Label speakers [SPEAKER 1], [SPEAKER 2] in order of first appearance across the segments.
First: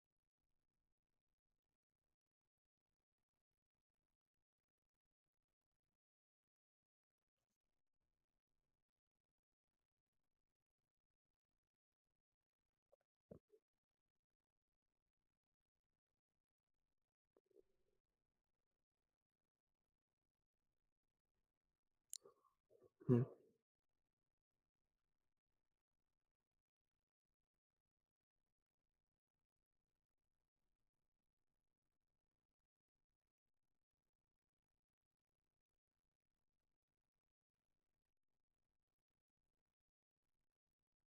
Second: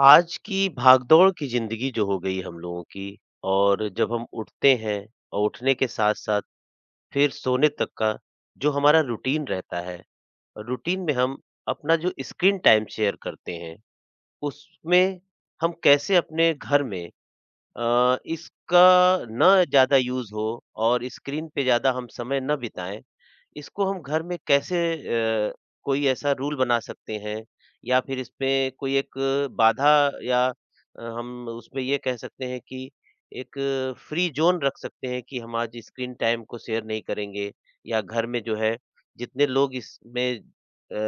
[SPEAKER 1] आज की भागदौड़ की जिंदगी जो हो गई हम लोगों की और जब हम उठते हैं और उठने के साथ साथ फिर सोने तक का जो हमारा रूटीन रहता है रूटीन में हम अपना जो स्क्रीन टाइम शेयर करते हैं उसमें हम कैसे अपने घर में इसका ना ज़्यादा यूज़ हो और स्क्रीन पे ज़्यादा हम समय ना बिताएँ,
[SPEAKER 2] हुँ,
[SPEAKER 1] इसको हम घर में कैसे अ, कोई ऐसा रूल बना सकते हैं या फिर इसपे कोई एक बाधा या हम उसपे ये कह सकते हैं कि एक फ्री ज़ोन रख सकते हैं कि हम आज स्क्रीन टाइम को शेयर नहीं करेंगे या घर में जो है जितने लोग इसमें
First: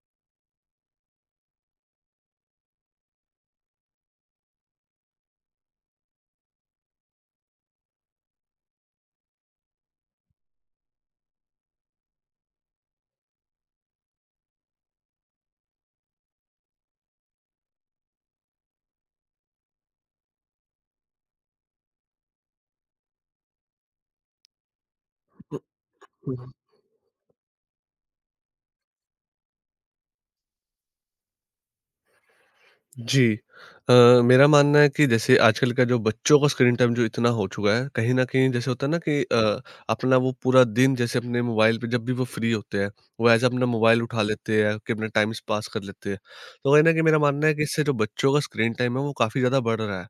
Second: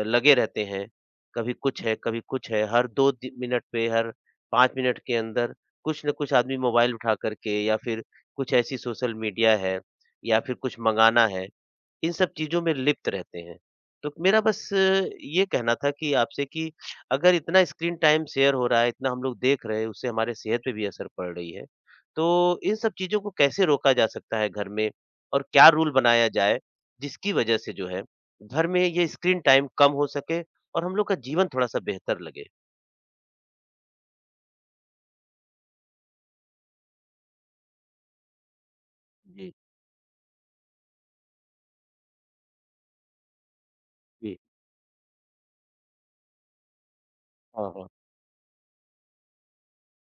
[SPEAKER 1] लगे रहते हैं, कभी कुछ है, कभी कुछ है, हर 2 दि मिनट पे, हर 5 मिनट के अंदर कुछ न कुछ आदमी मोबाइल उठा कर के या फिर कुछ ऐसी सोशल मीडिया है या फिर कुछ मँगाना है, इन सब चीज़ों में लिप्त रहते हैं। तो मेरा बस ये कहना था कि आपसे कि अगर इतना स्क्रीन टाइम शेयर हो रहा है, इतना हम लोग देख रहे हैं, उससे हमारे सेहत पे भी असर पड़ रही है। तो इन सब चीज़ों को कैसे रोका जा सकता है घर में और क्या रूल बनाया
[SPEAKER 2] हुँ, हुँ।
[SPEAKER 1] जाए, जिसकी वजह से जो है, घर में ये स्क्रीन टाइम कम हो सके और हम लोग का जीवन थोड़ा-सा बेहतर लगे?
[SPEAKER 2] जी। अ, मेरा मानना है कि जैसे आजकल का जो बच्चों का स्क्रीन टाइम जो इतना हो चुका है, कहीं न कहीं जैसे होता है ना कि
[SPEAKER 1] जी,
[SPEAKER 2] अपना वो पूरा दिन जैसे अपने मोबाइल पे जब भी वो फ्री होते हैं, वो ऐसे अपना मोबाइल उठा
[SPEAKER 1] जी।
[SPEAKER 2] लेते हैं कि अपना टाइम पास कर लेते हैं। तो कहीं न कहीं मेरा मानना है कि
[SPEAKER 1] हाँ,
[SPEAKER 2] इससे
[SPEAKER 1] हाँ।
[SPEAKER 2] जो बच्चों का स्क्रीन टाइम है, वो काफ़ी ज़्यादा बढ़ रहा है,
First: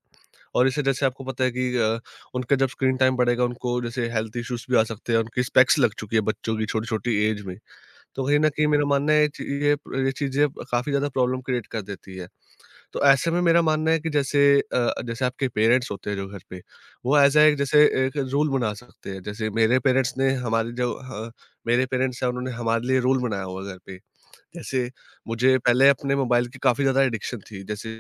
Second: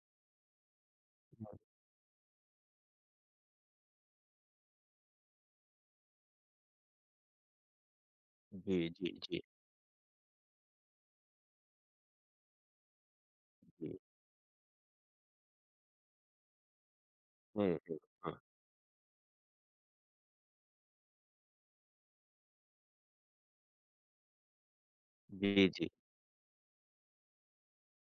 [SPEAKER 2] और इससे जैसे आपको पता है
[SPEAKER 1] हाँ,
[SPEAKER 2] कि उनका जब स्क्रीन टाइम बढ़ेगा, उनको जैसे हेल्थ इश्यूज़ भी आ सकते हैं, उनकी स्पेक्स लग चुकी है बच्चों की छोटी-छोटी ऐज में। तो कहीं न कहीं
[SPEAKER 1] जी,
[SPEAKER 2] मेरा मानना
[SPEAKER 1] जी,
[SPEAKER 2] है
[SPEAKER 1] जी।
[SPEAKER 2] ची ये चीज़ें काफ़ी ज़्यादा प्रॉब्लम क्रिएट कर देती है। तो ऐसे में मेरा मानना
[SPEAKER 1] जी।
[SPEAKER 2] है कि जैसे जैसे आपके पेरेंट्स होते हैं जो घर पे, वो एक
[SPEAKER 1] हुँ,
[SPEAKER 2] जैसे
[SPEAKER 1] हुँ,
[SPEAKER 2] एक
[SPEAKER 1] हाँ।
[SPEAKER 2] रूल बना सकते हैं। जैसे मेरे पेरेंट्स हैं, उन्होंने हमारे लिए रूल बनाया हुआ है घर पे। जैसे मुझे
[SPEAKER 1] जी, जी।
[SPEAKER 2] पहले अपने मोबाइल की काफ़ी ज़्यादा एडिक्शन थी। जैसे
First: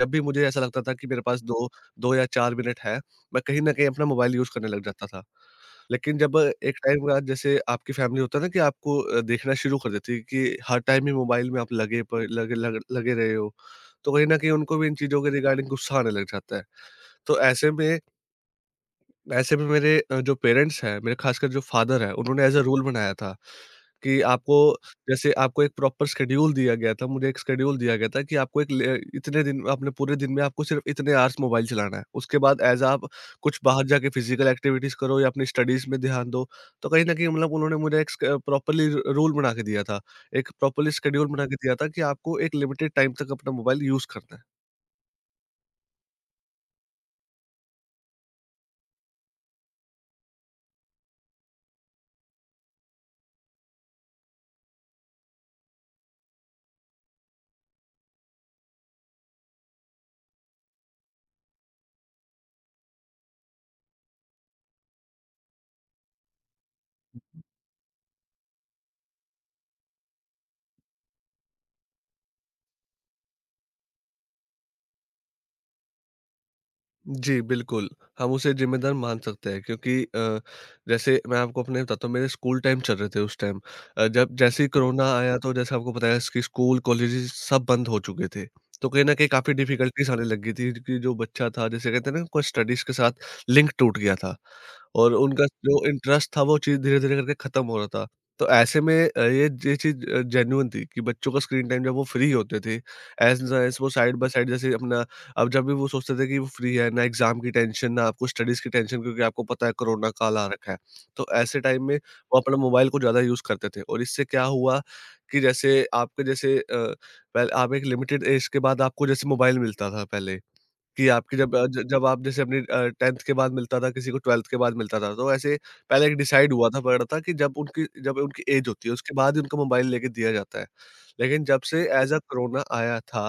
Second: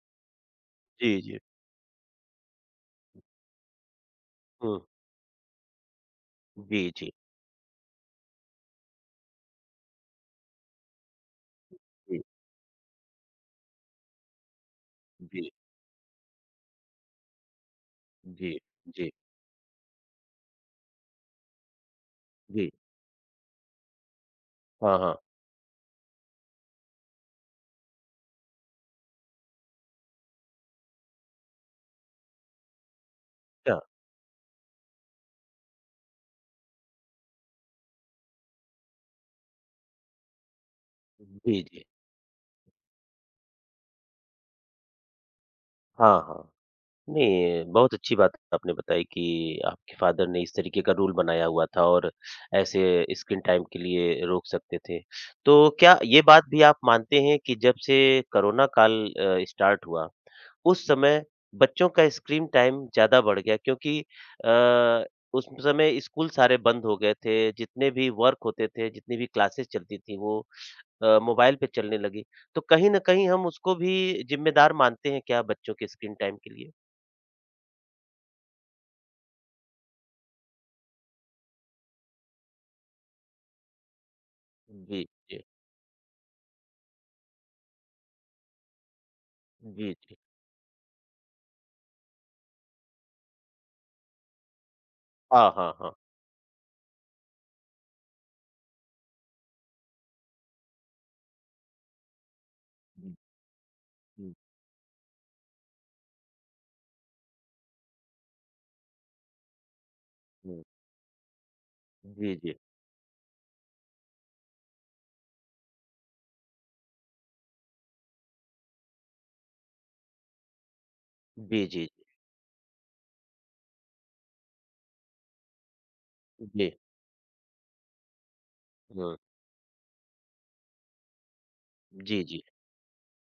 [SPEAKER 2] जब भी मुझे ऐसा लगता था कि
[SPEAKER 1] जी,
[SPEAKER 2] मेरे
[SPEAKER 1] जी।
[SPEAKER 2] पास 2 2 या 4 मिनट है, मैं कहीं न कहीं अपना मोबाइल यूज़ करने
[SPEAKER 1] हुँ।
[SPEAKER 2] लग जाता था। लेकिन जब एक
[SPEAKER 1] जी,
[SPEAKER 2] टाइम के
[SPEAKER 1] जी,
[SPEAKER 2] बाद जैसे आपकी फैमिली होता है ना कि आपको देखना शुरू कर देती है कि हर टाइम ही मोबाइल में आप लगे
[SPEAKER 1] जी,
[SPEAKER 2] प लगे लग लगे रहे हो। तो कहीं न कहीं उनको भी इन चीज़ों के
[SPEAKER 1] जी,
[SPEAKER 2] रिगार्डिंग गुस्सा आने लग जाता है। तो ऐसे में
[SPEAKER 1] जी, जी,
[SPEAKER 2] ऐसे में मेरे जो पेरेंट्स हैं, मेरे ख़ासकर जो फादर हैं, उन्होंने एज़ अ
[SPEAKER 1] जी।
[SPEAKER 2] रूल बनाया था कि आपको
[SPEAKER 1] हाँ, हाँ।
[SPEAKER 2] जैसे आपको एक प्रॉपर शेड्यूल दिया गया था, मुझे एक शेड्यूल दिया गया था कि आपको एक ले इतने दिन आपने पूरे दिन में आपको सिर्फ़ इतने आवर्स मोबाइल चलाना है। उसके बाद ऐज़ आप कुछ
[SPEAKER 1] अच्छा।
[SPEAKER 2] बाहर जाके फ़िज़िकल एक्टिविटीज़ करो या अपनी स्टडीज़ में ध्यान दो। तो कहीं न कहीं मतलब उन्होंने मुझे एक स प्रॉपरली र रूल बना के दिया था। एक प्रॉपरली शेड्यूल बना के
[SPEAKER 1] जी,
[SPEAKER 2] दिया
[SPEAKER 1] जी।
[SPEAKER 2] था कि आपको एक लिमिटेड टाइम तक अपना मोबाइल यूज़ करना है।
[SPEAKER 1] हाँ, हाँ। नहीं, बहुत अच्छी बात आपने बताई कि आपके फ़ादर ने इस तरीके का रूल बनाया हुआ था और ऐसे स्क्रीन टाइम के लिए रोक सकते थे। तो क्या ये बात भी आप मानते हैं कि जब से कोरोना काल स्टार्ट हुआ उस समय बच्चों का स्क्रीन टाइम ज़्यादा बढ़ गया क्योंकि अ, उस समय स्कूल सारे बंद हो गए थे, जितने भी वर्क होते थे, जितनी भी क्लासेस चलती थी वो मोबाइल पे चलने लगी। तो कहीं न कहीं हम उसको भी ज़िम्मेदार मानते हैं क्या बच्चों के स्क्रीन टाइम के लिए?
[SPEAKER 2] जी, बिल्कुल। हम उसे ज़िम्मेदार मान सकते हैं, क्योंकि जैसे मैं आपको अपने बताता हूँ, मेरे स्कूल टाइम चल रहे थे उस टाइम। जब जैसे ही
[SPEAKER 1] जी,
[SPEAKER 2] कोरोना आया,
[SPEAKER 1] जी।
[SPEAKER 2] तो जैसे आपको पता है कि स्कूल, कॉलेजेस सब बंद हो चुके थे। तो कहीं न कहीं काफ़ी
[SPEAKER 1] जी,
[SPEAKER 2] डिफ़िकल्टीज़
[SPEAKER 1] जी।
[SPEAKER 2] आने लग गई थी कि जो बच्चा था, जैसे कहते हैं ना, कोई स्टडीज़ के साथ लिंक टूट गया था। और उनका
[SPEAKER 1] हाँ, हाँ,
[SPEAKER 2] जो
[SPEAKER 1] हाँ।
[SPEAKER 2] इंटरेस्ट था वो चीज़ धीरे-धीरे करके खत्म हो रहा था। तो ऐसे में ये चीज़ जेन्युइन थी कि बच्चों का स्क्रीन टाइम जब वो फ्री होते थे,
[SPEAKER 1] हुँ,
[SPEAKER 2] एज़ एज़ वो साइड बाय
[SPEAKER 1] हुँ,
[SPEAKER 2] साइड जैसे अपना अब जब भी वो सोचते थे कि वो फ्री है, ना एग्ज़ाम की टेंशन, ना आपको स्टडीज़ की टेंशन, क्योंकि आपको पता है कोरोना काल आ
[SPEAKER 1] हुँ।
[SPEAKER 2] रखा है। तो ऐसे टाइम में
[SPEAKER 1] जी,
[SPEAKER 2] वो
[SPEAKER 1] जी।
[SPEAKER 2] अपना मोबाइल को ज़्यादा यूज़ करते थे, और इससे क्या हुआ कि जैसे पहले आप एक लिमिटेड एज के बाद आपको जैसे मोबाइल मिलता था पहले, कि आपकी जब अ,
[SPEAKER 1] जी,
[SPEAKER 2] ज
[SPEAKER 1] जी।
[SPEAKER 2] जब आप जैसे अपनी 10th के बाद मिलता था, किसी को 12th के बाद मिलता था, तो ऐसे पहले एक डिसाइड हुआ
[SPEAKER 1] जी।
[SPEAKER 2] था पड़ रहा था कि जब उनकी ऐज होती है, उसके
[SPEAKER 1] हुँ।
[SPEAKER 2] बाद ही उनको मोबाइल लेके दिया जाता है। लेकिन जब से as a
[SPEAKER 1] ji, ji.
[SPEAKER 2] Corona आया था,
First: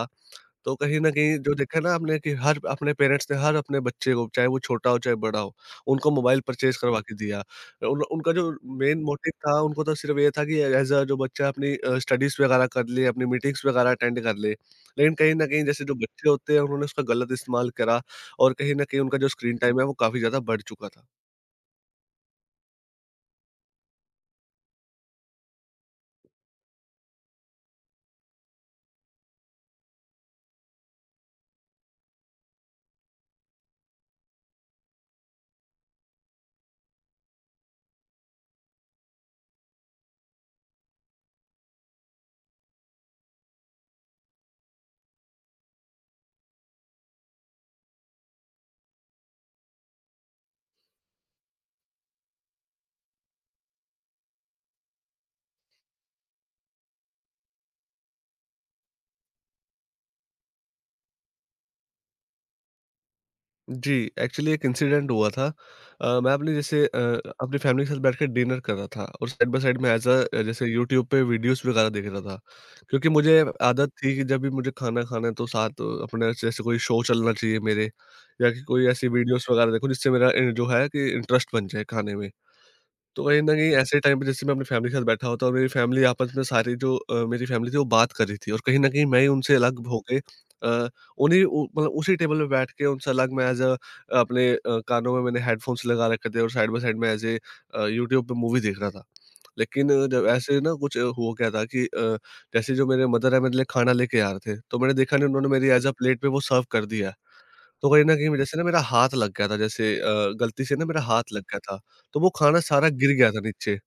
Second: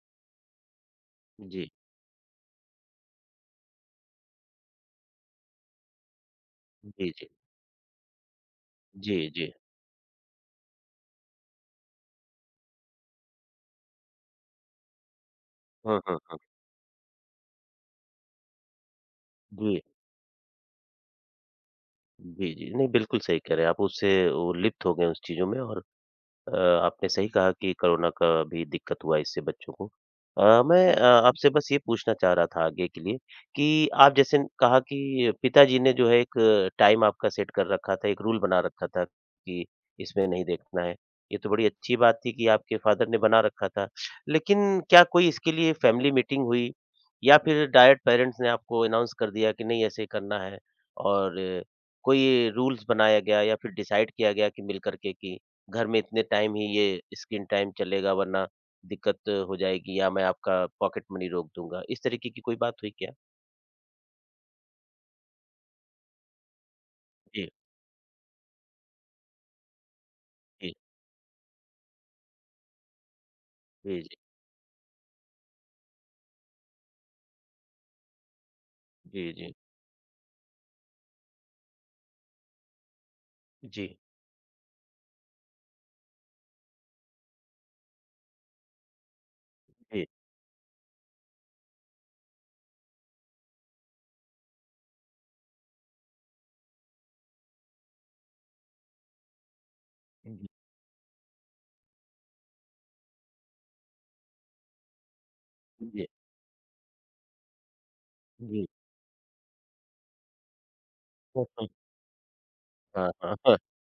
[SPEAKER 2] तो कहीं न कहीं जो
[SPEAKER 1] जी।
[SPEAKER 2] देखा ना आपने कि हर अपने पेरेंट्स ने हर अपने बच्चे को, चाहे वो छोटा हो चाहे बड़ा हो, उनको मोबाइल परचेज़ करवा
[SPEAKER 1] जी,
[SPEAKER 2] के
[SPEAKER 1] जी।
[SPEAKER 2] दिया। उन उनका जो मेन
[SPEAKER 1] जी,
[SPEAKER 2] मोटिव
[SPEAKER 1] जी।
[SPEAKER 2] था उनको तो सिर्फ़ ये था कि एज़ अ जो बच्चा अपनी स्टडीज़ वगैरह कर ले, अपनी मीटिंग्स वगैरह अटेंड कर ले। लेकिन कहीं न कहीं जैसे जो
[SPEAKER 1] हुँ, हुँ,
[SPEAKER 2] बच्चे
[SPEAKER 1] हुँ।
[SPEAKER 2] होते हैं उन्होंने उसका गलत इस्तेमाल करा, और कहीं न कहीं उनका जो स्क्रीन टाइम
[SPEAKER 1] जी।
[SPEAKER 2] है वो काफ़ी ज़्यादा बढ़ चुका था।
[SPEAKER 1] जी, जी। नहीं, बिल्कुल सही कह रहे हैं आप, उससे वो लिप्त हो गए हैं उस चीज़ों में और अ, आपने सही कहा कि कोरोना का भी दिक्कत हुआ इससे बच्चों को। अ, मैं अ, आपसे बस ये पूछना चाह रहा था आगे के लिए कि आप जैसे न कहा कि पिताजी ने जो है एक टाइम आपका सेट कर रखा था, एक रूल बना रखा था कि इसमें नहीं देखना है। ये तो बड़ी अच्छी बात थी कि आपके फादर ने बना रखा था। लेकिन क्या कोई इसके लिए फैमिली मीटिंग हुई या फिर डायरेक्ट पेरेंट्स ने आपको अनाउंस कर दिया कि नहीं ऐसे करना है और कोई रूल्स बनाया गया या फिर डिसाइड किया गया कि मिल कर के कि घर में इतने टाइम ही ये स्क्रीन टाइम चलेगा वरना दिक्कत हो जाएगी या मैं आपका पॉकेट मनी रोक दूँगा। इस तरीके की कोई बात हुई क्या?
[SPEAKER 2] जी, एक्चुअली एक इंसिडेंट हुआ था। मैं अपनी जैसे अ,
[SPEAKER 1] जी,
[SPEAKER 2] अपनी फ़ैमिली के साथ बैठ के डिनर कर रहा था, और साइड बाय साइड मैं ऐज़ जैसे
[SPEAKER 1] जी,
[SPEAKER 2] यूट्यूब पे वीडियोज़ वगैरह देख रहा था। क्योंकि मुझे आदत
[SPEAKER 1] जी,
[SPEAKER 2] थी कि जब भी मुझे खाना खाना है तो साथ अपने जैसे कोई शो चलना चाहिए मेरे, या कि कोई ऐसी
[SPEAKER 1] जी, जी,
[SPEAKER 2] वीडियोज़
[SPEAKER 1] जी,
[SPEAKER 2] वगैरह देखूँ जिससे मेरा जो है कि इंटरेस्ट बन जाए खाने में। तो कहीं न कहीं ऐसे टाइम पे जैसे मैं अपनी फैमिली के साथ बैठा होता, और मेरी फैमिली आपस में सारी जो मेरी फैमिली थी वो बात कर रही थी, और कहीं न कहीं मैं ही उनसे अलग हो
[SPEAKER 1] जी,
[SPEAKER 2] के उन्हीं उ मतलब उसी टेबल पे बैठ के उनसे अलग मैं एज़ अपने कानों में मैंने हेडफ़ोन्स लगा रखे थे और साइड बाय साइड में ऐज़ ए यूट्यूब पे मूवी देख रहा था। लेकिन जब
[SPEAKER 1] जी,
[SPEAKER 2] ऐसे ना कुछ हो गया था कि जैसे जो मेरे मदर है मेरे लिए खाना लेके आ रहे थे, तो मैंने देखा नहीं, उन्होंने मेरी एज़ अ
[SPEAKER 1] जी,
[SPEAKER 2] प्लेट पे वो सर्व कर दिया है। तो कहीं न कहीं जैसे ना
[SPEAKER 1] जी।
[SPEAKER 2] मेरा हाथ लग गया था, जैसे गलती से ना मेरा हाथ लग गया था, तो वो खाना सारा
[SPEAKER 1] हाँ,
[SPEAKER 2] गिर गया
[SPEAKER 1] हाँ,
[SPEAKER 2] था
[SPEAKER 1] हाँ।
[SPEAKER 2] नीचे।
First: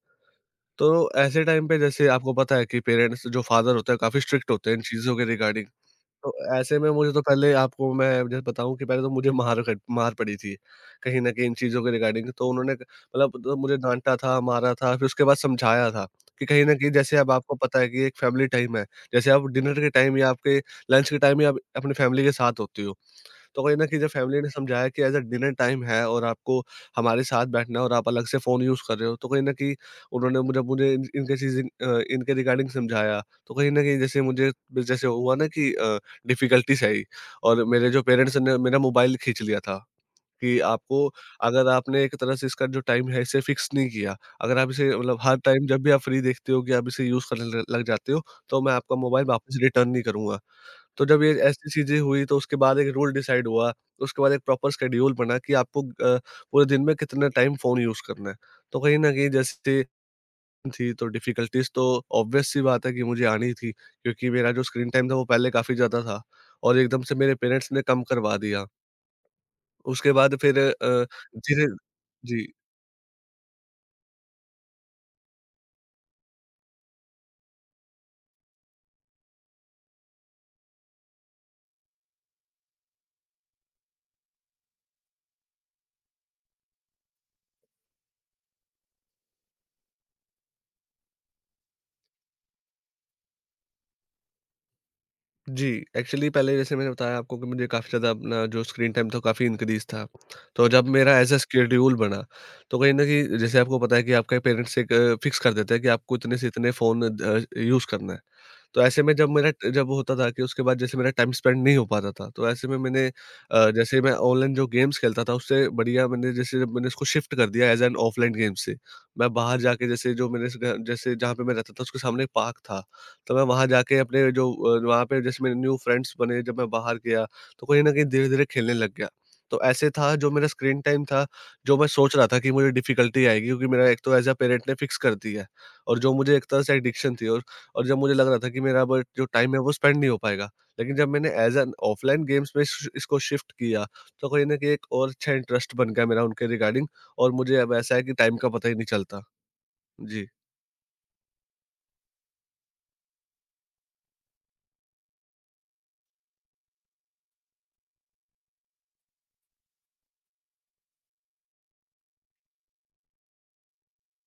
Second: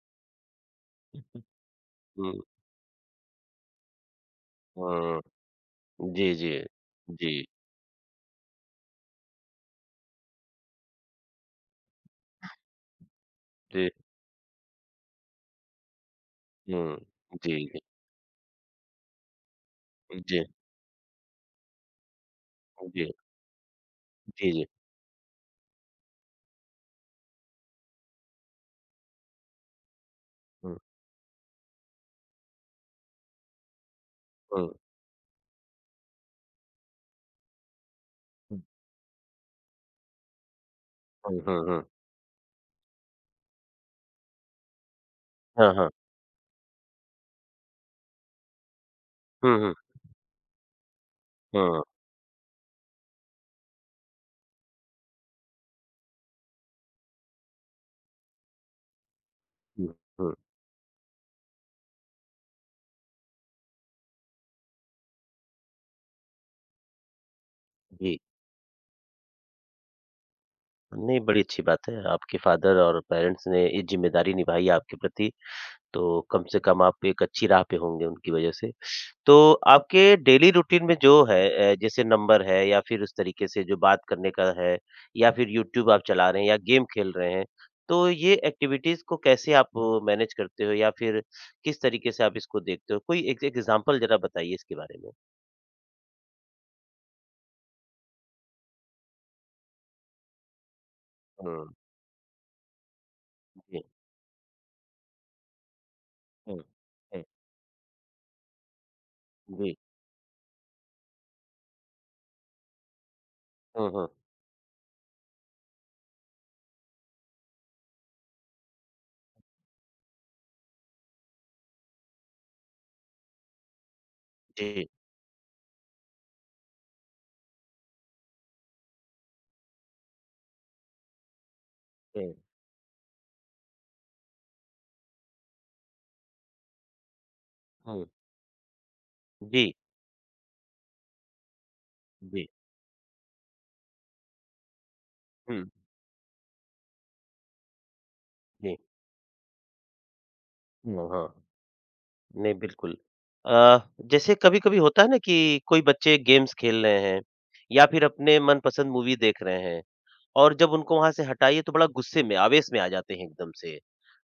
[SPEAKER 2] तो ऐसे टाइम पे जैसे आपको
[SPEAKER 1] हुँ,
[SPEAKER 2] पता है कि पेरेंट्स जो फादर होते हैं काफ़ी स्ट्रिक्ट होते हैं इन चीज़ों
[SPEAKER 1] हुँ।
[SPEAKER 2] के रिगार्डिंग। तो
[SPEAKER 1] जी, जी,
[SPEAKER 2] ऐसे में मुझे तो
[SPEAKER 1] जी,
[SPEAKER 2] पहले आपको मैं जैसे बताऊँ कि पहले तो मुझे मार क मार पड़ी थी, कहीं न कहीं इन चीज़ों के रिगार्डिंग। तो उन्होंने मतलब तो मुझे
[SPEAKER 1] जी,
[SPEAKER 2] डाँटा था, मारा था, फिर उसके बाद समझाया था कि कहीं न कहीं
[SPEAKER 1] हुँ,
[SPEAKER 2] जैसे अब आपको
[SPEAKER 1] जी, जी,
[SPEAKER 2] पता है कि एक फैमिली टाइम है, जैसे आप डिनर के टाइम
[SPEAKER 1] जी,
[SPEAKER 2] या
[SPEAKER 1] जी,
[SPEAKER 2] आपके लंच के टाइम या आप अपनी फैमिली के साथ होते हो।
[SPEAKER 1] जी,
[SPEAKER 2] तो कहीं न कहीं जब फैमिली ने
[SPEAKER 1] जी,
[SPEAKER 2] समझाया कि एज़ अ डिनर टाइम है और आपको हमारे साथ बैठना है और आप अलग से फ़ोन यूज़ कर रहे हो, तो कहीं न कहीं उन्होंने मुझे
[SPEAKER 1] हुँ,
[SPEAKER 2] मुझे इन इनके चीज़ इनके रिगार्डिंग समझाया। तो कहीं न कहीं जैसे मुझे
[SPEAKER 1] हुँ,
[SPEAKER 2] जैसे हुआ ना कि डिफ़िकल्टीज़ आई, और मेरे जो पेरेंट्स ने
[SPEAKER 1] हुँ,
[SPEAKER 2] मेरा मोबाइल खींच लिया था कि आपको,
[SPEAKER 1] हुँ, हुँ,
[SPEAKER 2] अगर
[SPEAKER 1] हुँ।
[SPEAKER 2] आपने एक तरह से इसका जो टाइम है इसे फ़िक्स नहीं किया, अगर आप इसे मतलब हर टाइम
[SPEAKER 1] हाँ,
[SPEAKER 2] जब भी आप फ्री देखते हो कि आप इसे यूज़ करने ल लग जाते हो, तो मैं आपका मोबाइल
[SPEAKER 1] हुँ,
[SPEAKER 2] वापस
[SPEAKER 1] हुँ,
[SPEAKER 2] रिटर्न नहीं करूँगा। तो जब ये ऐसी
[SPEAKER 1] हाँ,
[SPEAKER 2] चीज़ें हुई तो उसके बाद एक रूल डिसाइड हुआ, उसके बाद एक प्रॉपर शेड्यूल बना कि आपको पूरे दिन में कितना टाइम फ़ोन यूज़ करना है। तो कहीं न कहीं जैसे
[SPEAKER 1] हुँ, हुँ,
[SPEAKER 2] थी तो डिफ़िकल्टीज़ तो ऑब्वियस सी बात है कि मुझे आनी थी, क्योंकि मेरा जो स्क्रीन टाइम था वो पहले काफ़ी ज़्यादा था, और एकदम से मेरे पेरेंट्स ने कम
[SPEAKER 1] जी।
[SPEAKER 2] करवा दिया। उसके बाद फिर
[SPEAKER 1] नहीं, बड़ी अच्छी
[SPEAKER 2] धीरे।
[SPEAKER 1] बात है। आपके
[SPEAKER 2] जी।
[SPEAKER 1] फ़ादर और पेरेंट्स ने ये ज़िम्मेदारी निभाई है आपके प्रति, तो कम से कम आप एक अच्छी राह पे होंगे उनकी वज़ह से। तो आपके डेली रूटीन में जो है जैसे नंबर है या फिर उस तरीके से जो बात करने का है या फिर यूट्यूब आप चला रहे हैं या गेम खेल रहे हैं, तो ये एक्टिविटीज़ को कैसे आप मैनेज करते हो या फिर किस तरीके से आप इसको देखते हो? कोई एक एक एग्ज़ाम्पल ज़रा बताइए इसके बारे में?
[SPEAKER 2] जी, एक्चुअली पहले जैसे मैंने बताया आपको कि मुझे काफ़ी ज़्यादा अपना जो स्क्रीन टाइम था काफ़ी इंक्रीज़ था। तो जब मेरा ऐज़ अ
[SPEAKER 1] हुँ,
[SPEAKER 2] शेड्यूल बना, तो कहीं न कहीं जैसे आपको
[SPEAKER 1] जी,
[SPEAKER 2] पता है कि आपके पेरेंट्स एक फिक्स कर देते हैं कि आपको इतने से
[SPEAKER 1] हुँ,
[SPEAKER 2] इतने फ़ोन
[SPEAKER 1] हुँ,
[SPEAKER 2] यूज़ करना है। तो ऐसे में जब मेरा
[SPEAKER 1] जी,
[SPEAKER 2] जब होता था कि उसके बाद जैसे मेरा टाइम स्पेंड नहीं हो पाता था, तो ऐसे में मैंने
[SPEAKER 1] हुँ,
[SPEAKER 2] जैसे
[SPEAKER 1] हुँ,
[SPEAKER 2] मैं ऑनलाइन जो गेम्स खेलता था उससे बढ़िया मैंने जैसे जब मैंने इसको शिफ्ट कर दिया एज़ एन ऑफलाइन गेम से। मैं बाहर जाके जैसे जो मैंने स ग जैसे जहाँ पे मैं रहता था उसके सामने पार्क था, तो मैं वहाँ जाके अपने जो
[SPEAKER 1] जी,
[SPEAKER 2] वहाँ पे जैसे मेरे न्यू फ्रेंड्स बने जब मैं बाहर गया, तो कहीं न कहीं धीरे-धीरे खेलने लग गया। तो ऐसे था जो मेरा स्क्रीन टाइम था, जो मैं सोच रहा
[SPEAKER 1] हुँ,
[SPEAKER 2] था कि मुझे डिफ़िकल्टी आएगी क्योंकि मेरा एक तो एज़ अ पेरेंट ने फ़िक्स कर दिया है, और जो मुझे एक तरह से एडिक्शन थी, और जब
[SPEAKER 1] हुँ,
[SPEAKER 2] मुझे लग रहा था कि मेरा बट जो टाइम है
[SPEAKER 1] जी,
[SPEAKER 2] वो स्पेंड नहीं हो पाएगा। लेकिन जब मैंने एज़ एन ऑफ़लाइन
[SPEAKER 1] जी।
[SPEAKER 2] गेम्स में इस इसको शिफ्ट किया, तो कहीं न कहीं एक और अच्छा
[SPEAKER 1] हुँ,
[SPEAKER 2] इंटरेस्ट बन गया मेरा उनके रिगार्डिंग, और मुझे अब ऐसा है कि टाइम का पता ही
[SPEAKER 1] जी।
[SPEAKER 2] नहीं चलता। जी।
[SPEAKER 1] हुँ, हाँ, नहीं बिल्कुल। अ, जैसे कभी-कभी होता है ना कि कोई बच्चे गेम्स खेल रहे हैं या फिर अपने मनपसंद मूवी देख रहे हैं और जब उनको वहाँ से हटाइए तो बड़ा गुस्से में, आवेश में आ जाते हैं एकदम से।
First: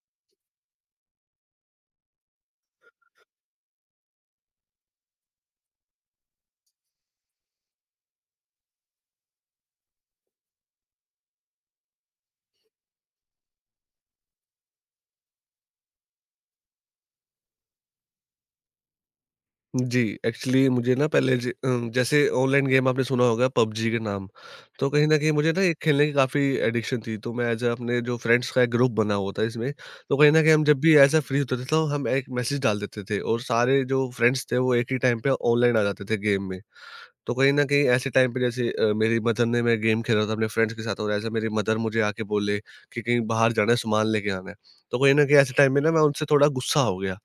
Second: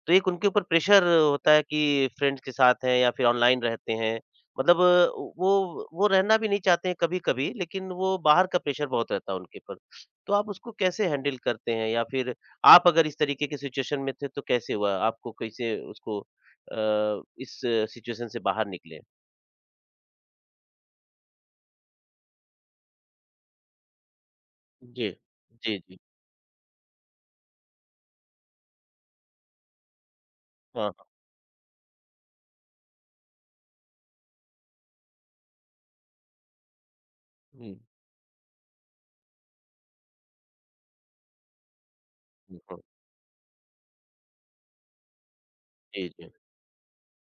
[SPEAKER 1] तो एक उनके ऊपर प्रेशर होता है कि फ्रेंड्स के साथ हैं या फिर ऑनलाइन रहते हैं। मतलब वो रहना भी नहीं चाहते हैं कभी-कभी, लेकिन वो बाहर का प्रेशर बहुत रहता है उनके ऊपर। तो आप उसको कैसे हैंडल करते हैं या फिर आप अगर इस तरीके की सिचुएशन में थे तो कैसे हुआ? आपको कैसे उसको इस सिचुएशन से बाहर निकले?
[SPEAKER 2] जी, एक्चुअली मुझे ना पहले जैसे ऑनलाइन गेम आपने सुना होगा पबजी के नाम। तो कहीं
[SPEAKER 1] जी।
[SPEAKER 2] न कहीं मुझे ना ये
[SPEAKER 1] जी, जी।
[SPEAKER 2] खेलने की काफ़ी एडिक्शन थी, तो मैं एज़ अ अपने जो फ्रेंड्स का एक ग्रुप बना हुआ था इसमें, तो कहीं न कहीं हम जब
[SPEAKER 1] हाँ, हाँ।
[SPEAKER 2] भी ऐसा फ्री होते थे, तो हम एक मैसेज डाल देते थे और सारे जो फ्रेंड्स थे, वो एक ही टाइम पे ऑनलाइन आ जाते थे गेम में। तो कहीं न
[SPEAKER 1] हुँ,
[SPEAKER 2] कहीं ऐसे टाइम पे जैसे मेरी मदर ने, मैं गेम खेल रहा था अपने फ्रेंड्स के साथ, और ऐसे मेरी मदर मुझे आके बोले
[SPEAKER 1] हुँ। हुँ,
[SPEAKER 2] कि कहीं बाहर जाना है, सामान लेके आना है। तो कहीं न कहीं ऐसे टाइम में ना मैं
[SPEAKER 1] जी,
[SPEAKER 2] उनसे
[SPEAKER 1] जी।
[SPEAKER 2] थोड़ा गुस्सा हो गया।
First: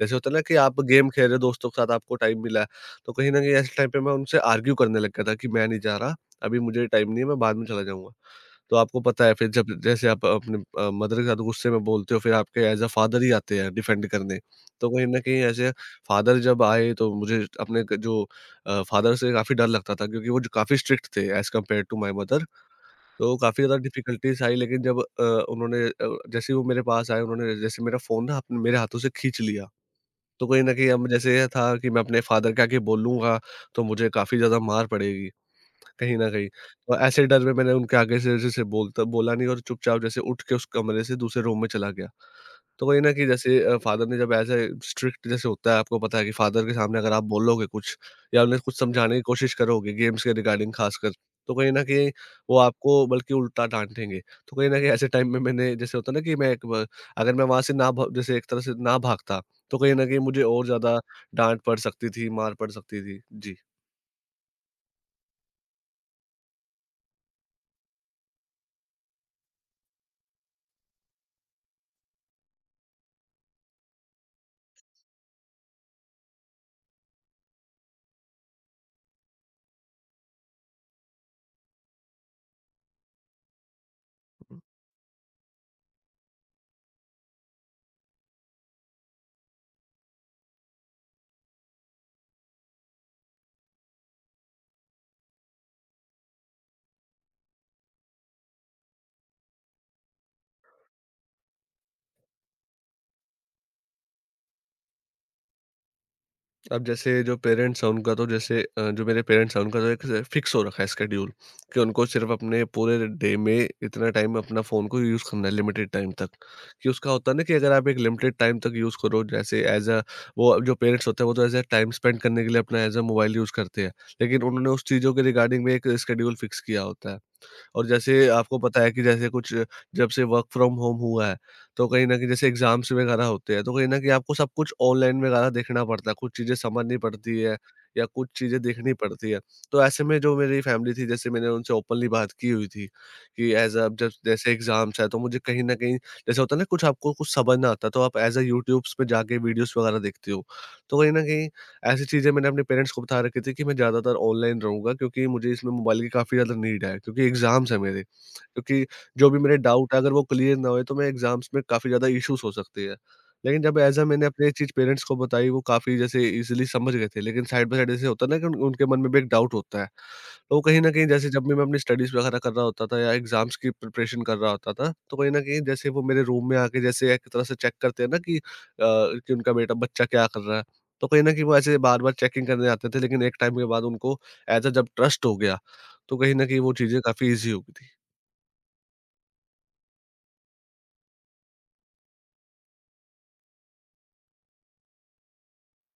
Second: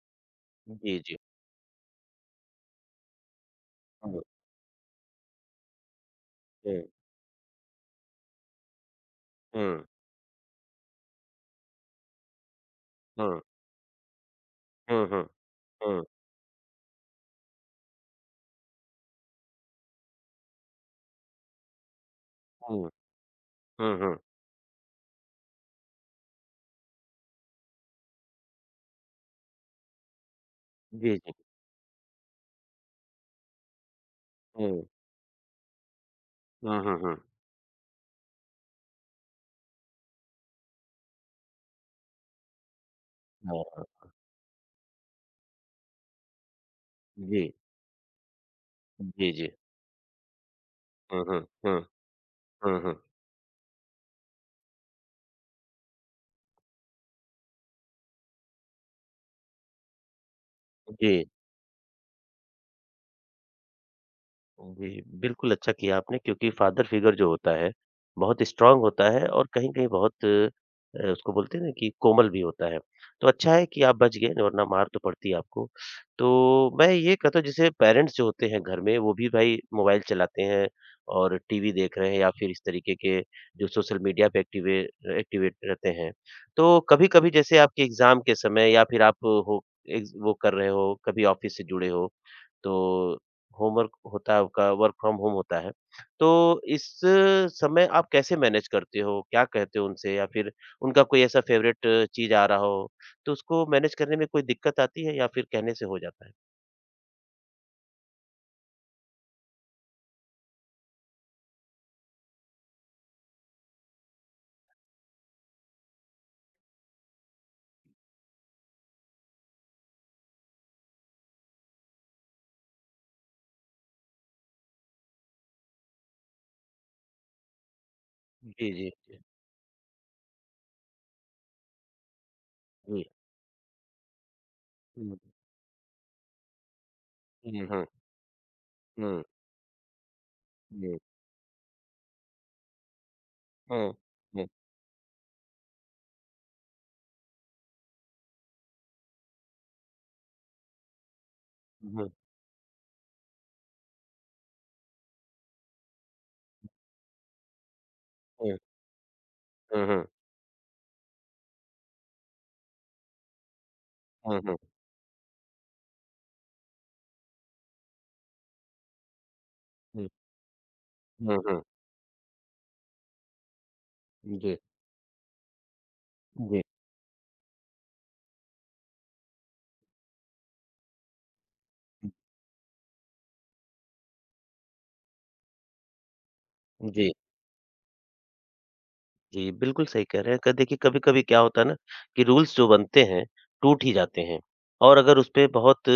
[SPEAKER 2] जैसे होता है ना कि आप
[SPEAKER 1] जी,
[SPEAKER 2] गेम
[SPEAKER 1] जी।
[SPEAKER 2] खेल रहे हो दोस्तों के साथ, आपको टाइम मिला है, तो कहीं न कहीं ऐसे टाइम पे मैं
[SPEAKER 1] हुँ,
[SPEAKER 2] उनसे आर्ग्यू करने लग गया था कि मैं नहीं जा रहा, अभी
[SPEAKER 1] हुँ,
[SPEAKER 2] मुझे टाइम नहीं है, मैं बाद में चला जाऊँगा। तो आपको पता है, फिर जब
[SPEAKER 1] हुँ,
[SPEAKER 2] जैसे आप अपने मदर के साथ गुस्से में बोलते हो, फिर आपके एज़ अ फादर ही
[SPEAKER 1] हुँ,
[SPEAKER 2] आते हैं डिफेंड करने। तो
[SPEAKER 1] हुँ,
[SPEAKER 2] कहीं न
[SPEAKER 1] हुँ,
[SPEAKER 2] कहीं ऐसे
[SPEAKER 1] हुँ,
[SPEAKER 2] फादर जब आए, तो मुझे अपने क जो फादर से काफ़ी डर लगता था, क्योंकि वो जो काफ़ी स्ट्रिक्ट थे as compare to my mother.
[SPEAKER 1] हुँ,
[SPEAKER 2] तो काफ़ी ज़्यादा
[SPEAKER 1] हुँ, हुँ।
[SPEAKER 2] डिफिकल्टीज़ आई, लेकिन जब उन्होंने जैसे ही वो मेरे पास आए, उन्होंने जैसे मेरा फ़ोन ना अपने मेरे हाथों से खींच लिया। तो कहीं न कहीं अब
[SPEAKER 1] जी, जी।
[SPEAKER 2] जैसे ये था कि मैं अपने फादर के आगे बोलूँगा, तो मुझे काफ़ी ज़्यादा
[SPEAKER 1] हुँ,
[SPEAKER 2] मार पड़ेगी। कहीं न कहीं,
[SPEAKER 1] हुँ, हुँ,
[SPEAKER 2] और
[SPEAKER 1] हुँ।
[SPEAKER 2] ऐसे डर में मैंने उनके आगे से जैसे बोलता बोला नहीं, और चुपचाप जैसे उठ के उस कमरे से दूसरे रूम में चला गया। तो वही ना कि जैसे
[SPEAKER 1] हाँ,
[SPEAKER 2] फ़ादर ने जब ऐसे स्ट्रिक्ट, जैसे होता है, आपको पता है कि फ़ादर के सामने अगर आप
[SPEAKER 1] जी।
[SPEAKER 2] बोलोगे कुछ या उन्हें कुछ समझाने की
[SPEAKER 1] जी, जी।
[SPEAKER 2] कोशिश करोगे गेम्स के रिगार्डिंग ख़ासकर,
[SPEAKER 1] हुँ, हुँ,
[SPEAKER 2] तो कहीं
[SPEAKER 1] हुँ,
[SPEAKER 2] न कहीं वो
[SPEAKER 1] हुँ, हुँ।
[SPEAKER 2] आपको बल्कि उल्टा डाँटेंगे। तो कहीं न कहीं ऐसे टाइम में मैंने, जैसे होता है ना कि मैं एक ब अगर मैं वहाँ से ना भ जैसे एक तरह से ना भागता, तो कहीं न कहीं मुझे और ज़्यादा
[SPEAKER 1] जी।
[SPEAKER 2] डाँट पड़ सकती थी, मार पड़ सकती थी। जी।
[SPEAKER 1] जी, बिल्कुल अच्छा किया आपने क्योंकि फादर फिगर जो होता है, बहुत स्ट्रॉन्ग होता है और कहीं-कहीं बहुत उसको बोलते हैं ना कि कोमल भी होता है। तो अच्छा है कि आप बच गए वरना मार तो पड़ती आपको। तो मैं ये कहता हूँ जैसे पेरेंट्स जो होते हैं घर में वो भी भाई मोबाइल चलाते हैं और टीवी देख रहे हैं या फिर इस तरीके के जो सोशल मीडिया पे एक्टिवेट रहते हैं। तो कभी-कभी जैसे आपके एग्ज़ाम के समय या फिर आप हो एग्ज़ वो कर रहे हो, कभी ऑफ़िस से जुड़े हो, तो होमवर्क होता है आपका वर्क फ्रॉम होम होता है। तो इस समय आप कैसे मैनेज करते हो? क्या कहते हो उनसे या फिर उनका कोई ऐसा फ़ेवरेट चीज़ आ रहा हो, तो उसको मैनेज करने में कोई दिक्कत आती है या फिर कहने से हो जाता है?
[SPEAKER 2] अब जैसे जो पेरेंट्स हैं उनका, तो जैसे जो मेरे पेरेंट्स हैं उनका, तो एक फिक्स हो रखा है स्केड्यूल कि उनको सिर्फ अपने पूरे डे में इतना टाइम अपना फ़ोन को यूज़ करना है, लिमिटेड टाइम तक। कि उसका होता है ना कि अगर आप एक लिमिटेड टाइम तक यूज़ करो, जैसे एज़ अ वो जो पेरेंट्स होते हैं, वो तो एज़ अ टाइम स्पेंड करने के लिए अपना एज़ अ मोबाइल यूज़ करते हैं। लेकिन उन्होंने उस चीज़ों के रिगार्डिंग में एक स्केड्यूल फिक्स किया होता है। और जैसे आपको
[SPEAKER 1] जी,
[SPEAKER 2] पता
[SPEAKER 1] जी,
[SPEAKER 2] है कि
[SPEAKER 1] जी,
[SPEAKER 2] जैसे कुछ, जब से वर्क फ्रॉम होम हुआ है, तो कहीं न कहीं जैसे एग्ज़ाम्स
[SPEAKER 1] जी।
[SPEAKER 2] वगैरह होते हैं, तो कहीं न कहीं आपको सब कुछ
[SPEAKER 1] हुँ,
[SPEAKER 2] ऑनलाइन वगैरह देखना पड़ता है, कुछ चीज़ें समझनी पड़ती है
[SPEAKER 1] हुँ, हुँ,
[SPEAKER 2] या कुछ चीज़ें देखनी
[SPEAKER 1] हुँ,
[SPEAKER 2] पड़ती है। तो ऐसे में जो मेरी फैमिली
[SPEAKER 1] जी,
[SPEAKER 2] थी, जैसे मैंने उनसे ओपनली बात की हुई थी कि एज़ अ
[SPEAKER 1] हुँ,
[SPEAKER 2] जब
[SPEAKER 1] हुँ,
[SPEAKER 2] जैसे एग्ज़ाम्स है, तो मुझे कहीं न कहीं, जैसे होता है ना, कुछ आपको कुछ समझ ना आता, तो आप एज़ अ यूट्यूब्स पे जाके वीडियोज़ वगैरह देखते हो। तो कहीं न कहीं ऐसी
[SPEAKER 1] हुँ,
[SPEAKER 2] चीज़ें मैंने अपने पेरेंट्स को बता रखी थी कि मैं ज़्यादातर ऑनलाइन रहूँगा, क्योंकि मुझे इसमें मोबाइल की काफ़ी ज़्यादा नीड है, क्योंकि एग्ज़ाम्स हैं मेरे। क्योंकि जो भी मेरे
[SPEAKER 1] हुँ,
[SPEAKER 2] डाउट है,
[SPEAKER 1] हुँ,
[SPEAKER 2] अगर वो क्लियर ना हुए, तो मैं एग्ज़ाम्स में काफ़ी ज़्यादा इश्यूज़ हो सकती है। लेकिन जब ऐज़ अ मैंने
[SPEAKER 1] हुँ,
[SPEAKER 2] अपनी ये
[SPEAKER 1] हुँ,
[SPEAKER 2] चीज़ पेरेंट्स को बताई, वो काफ़ी जैसे ईज़िली समझ गए थे। लेकिन साइड बाय साइड ऐसे होता है ना कि उन उनके मन में भी एक डाउट होता है। तो कहीं न कहीं जैसे
[SPEAKER 1] हुँ,
[SPEAKER 2] जब भी
[SPEAKER 1] हुँ,
[SPEAKER 2] मैं अपनी स्टडीज़ वगैरह कर रहा होता था या एग्ज़ाम्स की प्रिपरेशन कर
[SPEAKER 1] हुँ,
[SPEAKER 2] रहा
[SPEAKER 1] जी,
[SPEAKER 2] होता था, तो कहीं न कहीं जैसे वो मेरे रूम में
[SPEAKER 1] जी,
[SPEAKER 2] आके जैसे एक तरह से चेक करते हैं ना कि कि उनका बेटा, बच्चा क्या कर रहा है। तो कहीं न कहीं वो ऐसे बार-बार चेकिंग करने आते थे, लेकिन एक टाइम के बाद उनको ऐज़ अ जब ट्रस्ट हो गया, तो कहीं न कहीं वो चीज़ें
[SPEAKER 1] जी।
[SPEAKER 2] काफ़ी ईज़ी हो गई थी।
[SPEAKER 1] जी, बिल्कुल सही कह रहे हैं। क देखिए कभी-कभी क्या होता है ना कि रूल्स जो बनते हैं, टूट ही जाते हैं और अगर उसपे बहुत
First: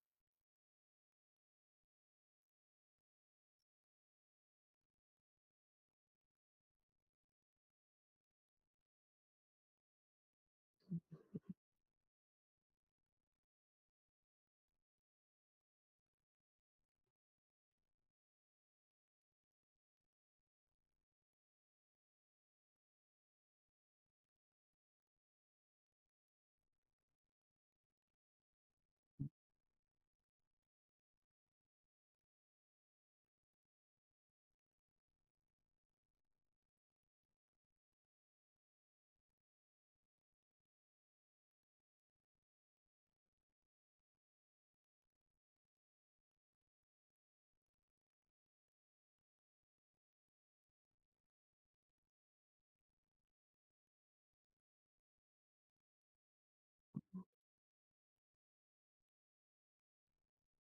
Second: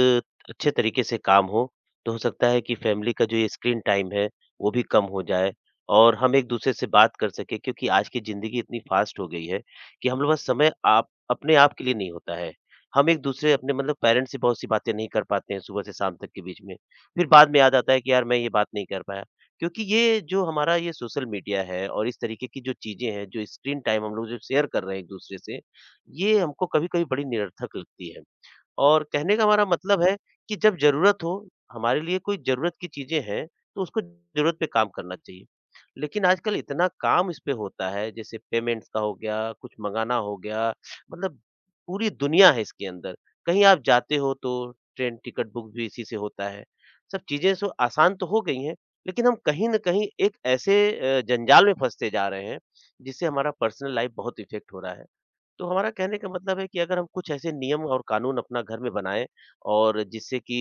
[SPEAKER 1] अच्छे तरीके से काम हो, तो हो सकता है कि फैमिली का जो ये स्क्रीन टाइम है, वो भी कम हो जाए और हम एक-दूसरे से बात कर सकें क्योंकि आज की ज़िंदगी इतनी फ़ास्ट हो गई है कि हम लोग का समय आप अपने आप के लिए नहीं होता है। हम एक-दूसरे अपने मतलब पेरेंट्स से बहुत-सी बातें नहीं कर पाते हैं सुबह से शाम तक के बीच में। फिर बाद में याद आता है कि यार मैं ये बात नहीं कर पाया। क्योंकि ये जो हमारा ये सोशल मीडिया है और इस तरीके की जो चीज़ें हैं, जो स्क्रीन टाइम हम लोग जो शेयर कर रहे हैं एक-दूसरे से, ये हमको कभी-कभी बड़ी निरर्थक लगती है। और कहने का हमारा मतलब है कि जब ज़रूरत हो, हमारे लिए कोई ज़रूरत की चीज़ें हैं, तो उसको ज़रूरत पे काम करना चाहिए। लेकिन आजकल इतना काम इस पे होता है, जैसे पेमेंट्स का हो गया, कुछ मँगाना हो गया, मतलब पूरी दुनिया है इसके अंदर। कहीं आप जाते हो तो ट्रेन टिकट बुक भी इसी से होता है। सब चीज़ें सो आसान तो हो गई हैं, लेकिन हम कहीं न कहीं एक ऐसे जंजाल में फँसते जा रहे हैं, जिससे हमारा पर्सनल लाइफ़ बहुत इफ़ेक्ट हो रहा है। तो हमारा कहने का मतलब है कि अगर हम कुछ ऐसे नियम और कानून अपना घर में बनाएँ और जिससे कि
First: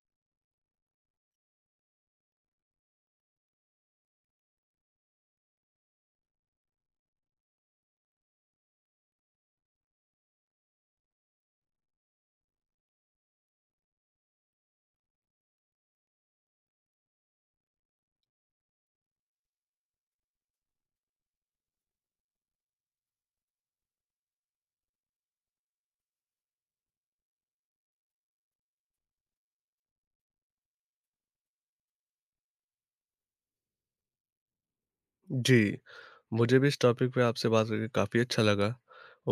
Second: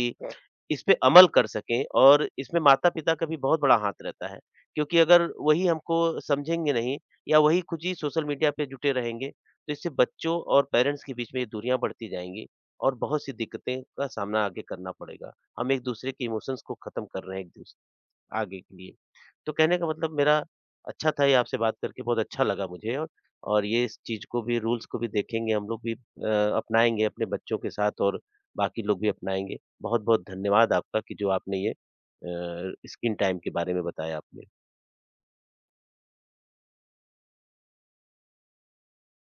[SPEAKER 1] इस पे अमल कर सकें और इसमें माता-पिता का भी बहुत बड़ा हाथ रहता है। क्योंकि अगर वही हमको समझेंगे नहीं या वही खुद ही सोशल मीडिया पे जुटे रहेंगे, तो इससे बच्चों और पेरेंट्स के बीच में ये दूरियाँ बढ़ती जाएँगी और बहुत-सी दिक्कतें का सामना आगे करना पड़ेगा। हम एक-दूसरे के इमोशंस को खत्म कर रहे हैं एक-दूसरे आगे के लिए। तो कहने का मतलब मेरा अच्छा था ये आपसे बात करके बहुत अच्छा लगा मुझे और ये इस चीज़ को भी रूल्स को भी देखेंगे हम लोग भी अपनाएँगे अपने बच्चों के साथ और बाकी लोग भी अपनाएँगे। बहुत-बहुत धन्यवाद आपका कि जो आपने ये स्क्रीन टाइम के बारे में बताया आपने।
[SPEAKER 2] जी, मुझे भी इस टॉपिक पे आपसे बात करके काफ़ी अच्छा लगा।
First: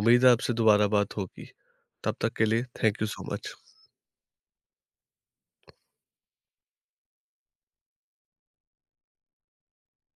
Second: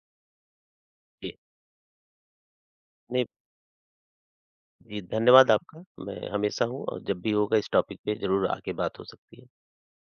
[SPEAKER 2] उम्मीद है आपसे दोबारा बात
[SPEAKER 1] जी,
[SPEAKER 2] होगी। तब तक के लिए थैंक यू
[SPEAKER 1] नहीं
[SPEAKER 2] सो मच।
[SPEAKER 1] जी, धन्यवाद आपका। मैं हमेशा हूँ और जब भी होगा इस टॉपिक पे ज़रूर आगे बात हो सकती है।